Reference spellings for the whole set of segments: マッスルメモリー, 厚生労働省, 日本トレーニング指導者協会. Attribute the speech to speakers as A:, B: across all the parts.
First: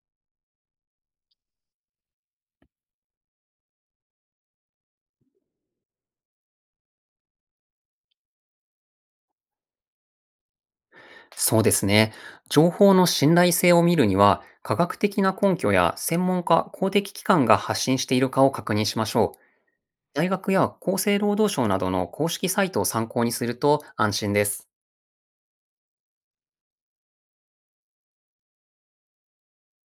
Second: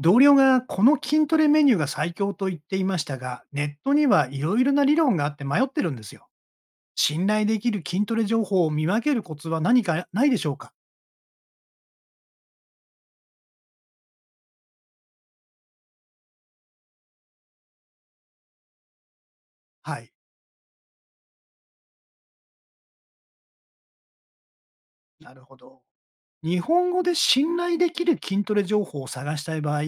A: 同僚がこの筋トレメニューが最強と言っていましたが、ネットにはいろいろな理論があって迷ってるんですよ。信頼できる筋トレ情報を見分けるコツは何かないでしょうか？
B: そうですね。情報の信頼性を見るには、科学的な根拠や専門家、公的機関が発信しているかを確認しましょう。
A: はい。
B: 大学や厚生労働省などの公式サイトを参考にすると安心です。
A: なるほど。日本語で信頼できる筋トレ情報を探したい場合、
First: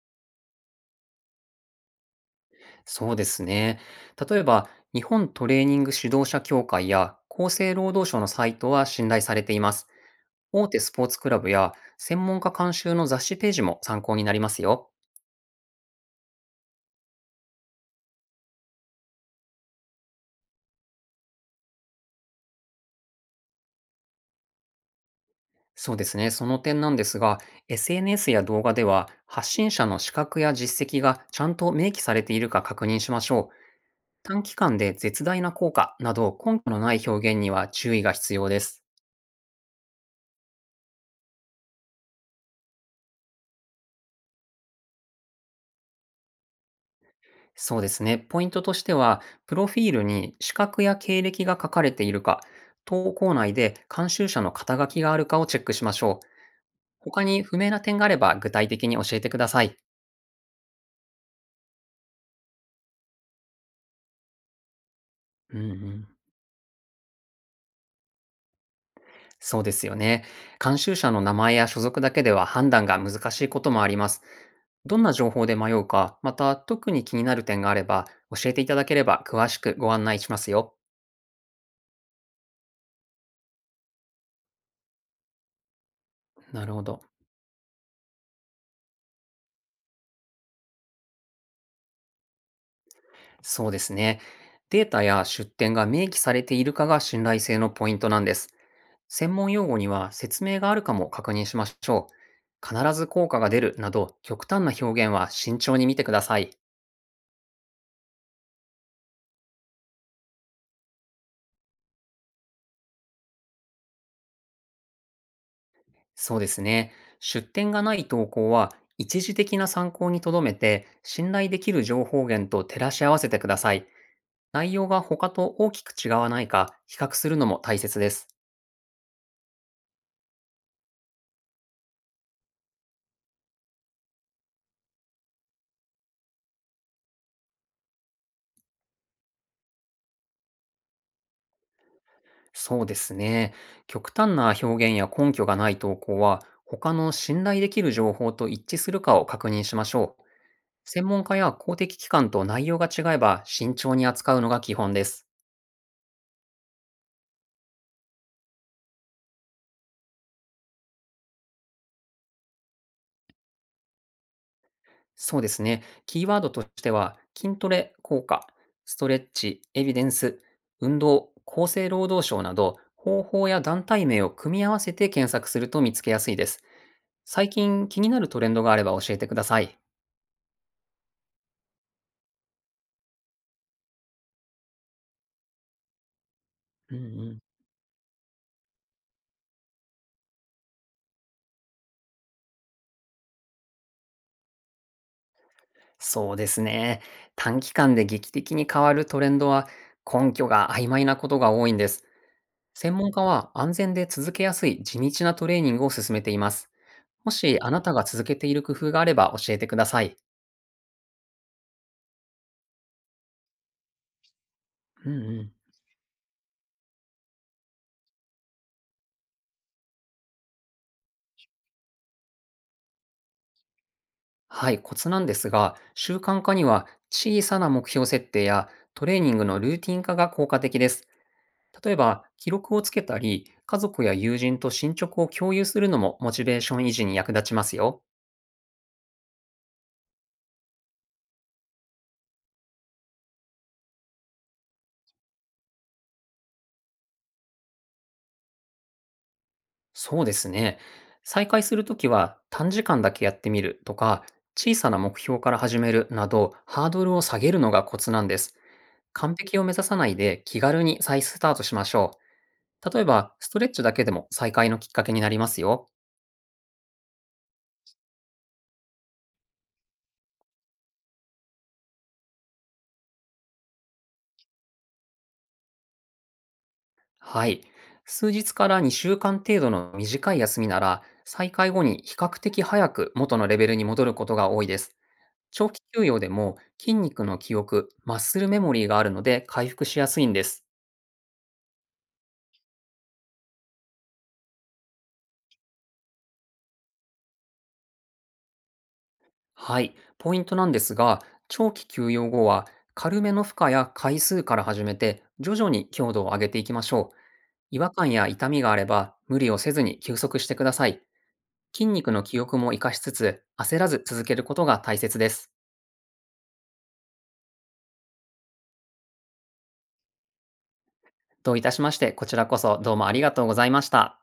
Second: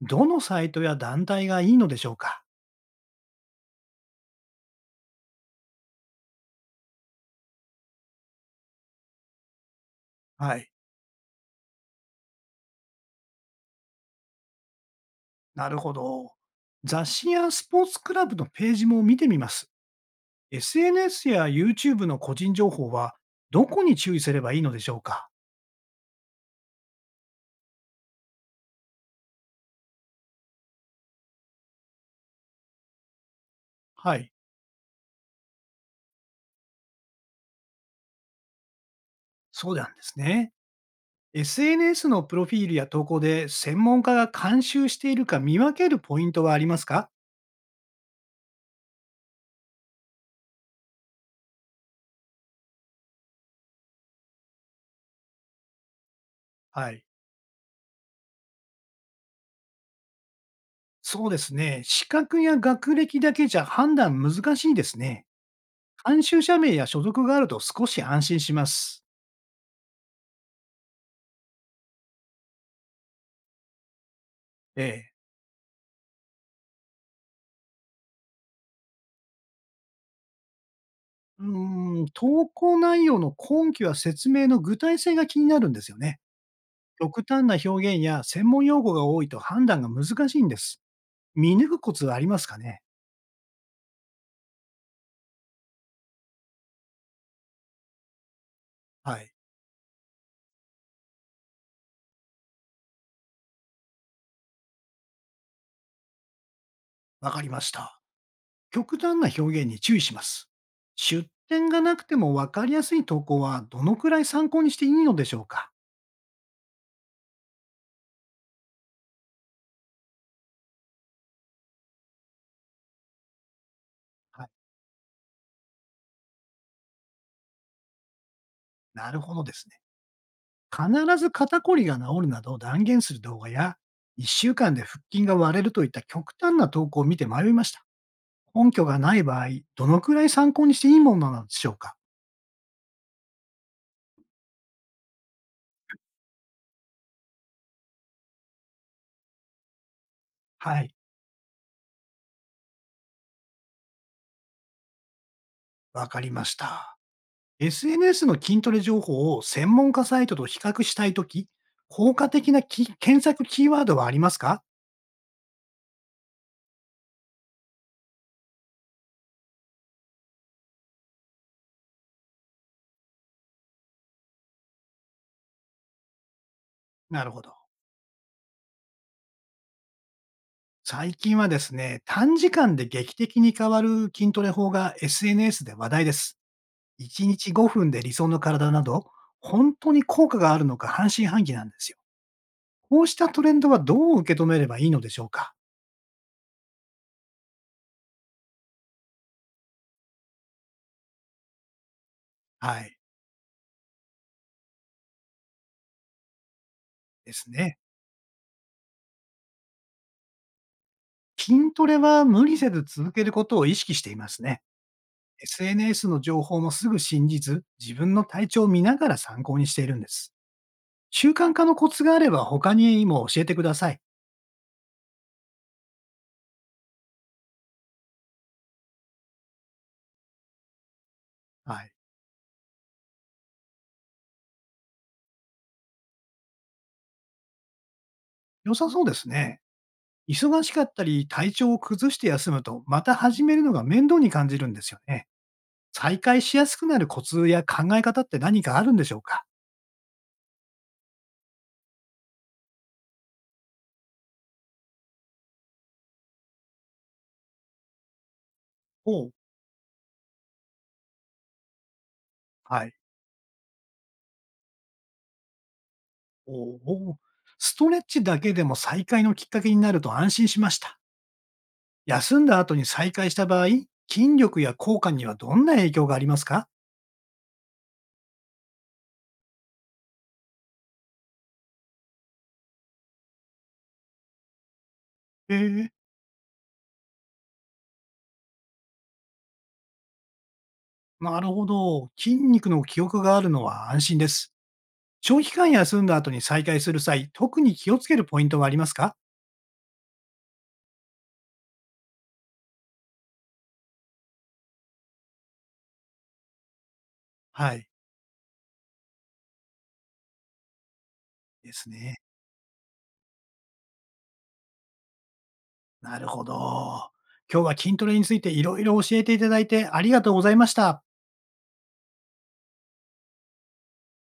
A: どのサイトや団体がいいのでしょうか？
B: そうですね。例えば、日本トレーニング指導者協会や厚生労働省のサイトは信頼されています。
A: は
B: 大
A: い。
B: 手スポーツクラブや専門家監修の雑誌ページも参考になりますよ。
A: なるほど。雑誌やスポーツクラブのページも見てみます。SNS や YouTube の個人情報はどこに注意すればいいのでしょうか？
B: そうですね。その点なんですが、SNS や動画では発信者の資格や実績がちゃんと明記されているか確認しましょう。
A: はい。
B: 短期間で絶大な効果など根拠のない表現には注意が必要です。
A: そうなんですね。SNS のプロフィールや投稿で専門家が監修しているか見分けるポイントはありますか？
B: そうですね。ポイントとしては、プロフィールに資格や経歴が書かれているか、投稿内で監修者の肩書きがあるかをチェックしましょう。
A: はい。
B: 他に不明な点があれば具体的に教えてください。
A: そうですね。資格や学歴だけじゃ判断難しいですね。
B: うんうん。
A: 監修者名や所属があると少し安心します。
B: そうですよね。監修者の名前や所属だけでは判断が難しいこともあります。
A: え
B: どん
A: え。
B: な情報で迷うか、また特に気になる点があれば、教えていただければ詳しくご案内しますよ。
A: うーん、投稿内容の根拠や説明の具体性が気になるんですよね。
B: なるほど。
A: 極端な表現や専門用語が多いと判断が難しいんです。見抜くコツはありますかね？
B: そうですね。データや出典が明記されているかが信頼性のポイントなんです。
A: はい、
B: 専門用語には説明があるかも確認しましょう。必ず効果が出るなど極端な表現は慎重に見てください。
A: わかりました。極端な表現に注意します。出典がなくても分かりやすい投稿はどのくらい参考にしていいのでしょうか？
B: そうですね。出典がない投稿は、一時的な参考にとどめて、信頼できる情報源と照らし合わせてください。
A: はい。
B: 内容が他と大きく違わないか、比較するのも大切です。
A: なるほどですね。必ず肩こりが治るなどを断言する動画や、1週間で腹筋が割れるといった極端な投稿を見て迷いました。根拠がない場合、どのくらい参考にしていいものなのでしょうか？
B: そうですね。極端な表現や根拠がない投稿は、他の信頼できる情報と一致するかを確認しましょう。
A: はい。
B: 専門家や公的機関と内容が違えば、慎重に扱うのが基本です。
A: わかりました。SNS の筋トレ情報を専門家サイトと比較したいとき、効果的な検索キーワードはありますか？
B: そうですね。キーワードとしては、筋トレ効果、ストレッチ、エビデンス、運動、厚生労働省など、方法や団体名を組み合わせて検索すると見つけやすいです。
A: なるほ
B: 最
A: ど。
B: 近気になるトレンドがあれば教えてください。
A: 最近はですね、短時間で劇的に変わる筋トレ法が SNS で話題です。
B: うんう
A: 1
B: ん、
A: 日5分で理想の体など、本当に効果があるのか半信半疑なんですよ。こうしたトレンドはどう受け止めればいいのでしょうか？
B: そうですね。短期間で劇的に変わるトレンドは、根拠が曖昧なことが多いんです。
A: は
B: 専
A: い。
B: 門家は安全で続けやすい地道なトレーニングを勧めています。も
A: です
B: しあ
A: ね。
B: なたが続けている工夫があれば教えてください。
A: 筋トレは無理せず続けることを意識していますね。
B: うんうん。
A: SNS の情報もすぐ信じず、自分の体調を見ながら参考にしているんです。習慣化のコツがあれば他にも教えてください。
B: はい、コツなんですが、習慣化には小さな目標設定やトレーニングのルーティン化が効果的です。
A: は
B: 例
A: い。
B: えば、記録をつけたり、家族や友人と進捗を共有するのもモチベーション維持に役立ちますよ。
A: 良さそうですね。忙しかったり、体調を崩して休むと、また始めるのが面倒に感じるんですよね。再開しやすくなるコツや考え方って何かあるんでしょうか？
B: そうですね。再開するときは短時間だけやってみるとか、小さな目標から始めるなど、ハードルを下げるのがコツなんです。
A: おう。
B: 完璧を目指さないで気軽に再スタートしましょ
A: は
B: う。
A: い。
B: 例えば、ストレッチだけでも再開のきっかけになりますよ。
A: おうおう。ストレッチだけでも再開のきっかけになると安心しました。休んだ後に再開した場合、筋力や効果にはどんな影響がありますか？
B: はい。数日から2週間程度の短い休みなら、再開後に比較的早く元のレベルに戻ることが多いです。長期
A: ええ。
B: 休養でも筋肉の記憶、マッスルメモリーがあるので回復しやすいんです。
A: なるほど。筋肉の記憶があるのは安心です。長期間休んだ後に再開する際、特に気をつけるポイントはありますか？
B: はい。ポイントなんですが、長期休養後は、軽めの負荷や回数から始めて、徐々に強度を上げていきましょう。
A: は
B: 違
A: い。
B: 和感や痛みがあれば、無理をせずに休息してください。
A: で
B: 筋
A: す
B: 肉
A: ね。
B: の記憶も活かしつつ、焦らず続けることが大切です。
A: なるほど。今日は筋トレについていろいろ教えていただいてありがとうございました。
B: どういたしまして、こちらこそどうもありがとうございました。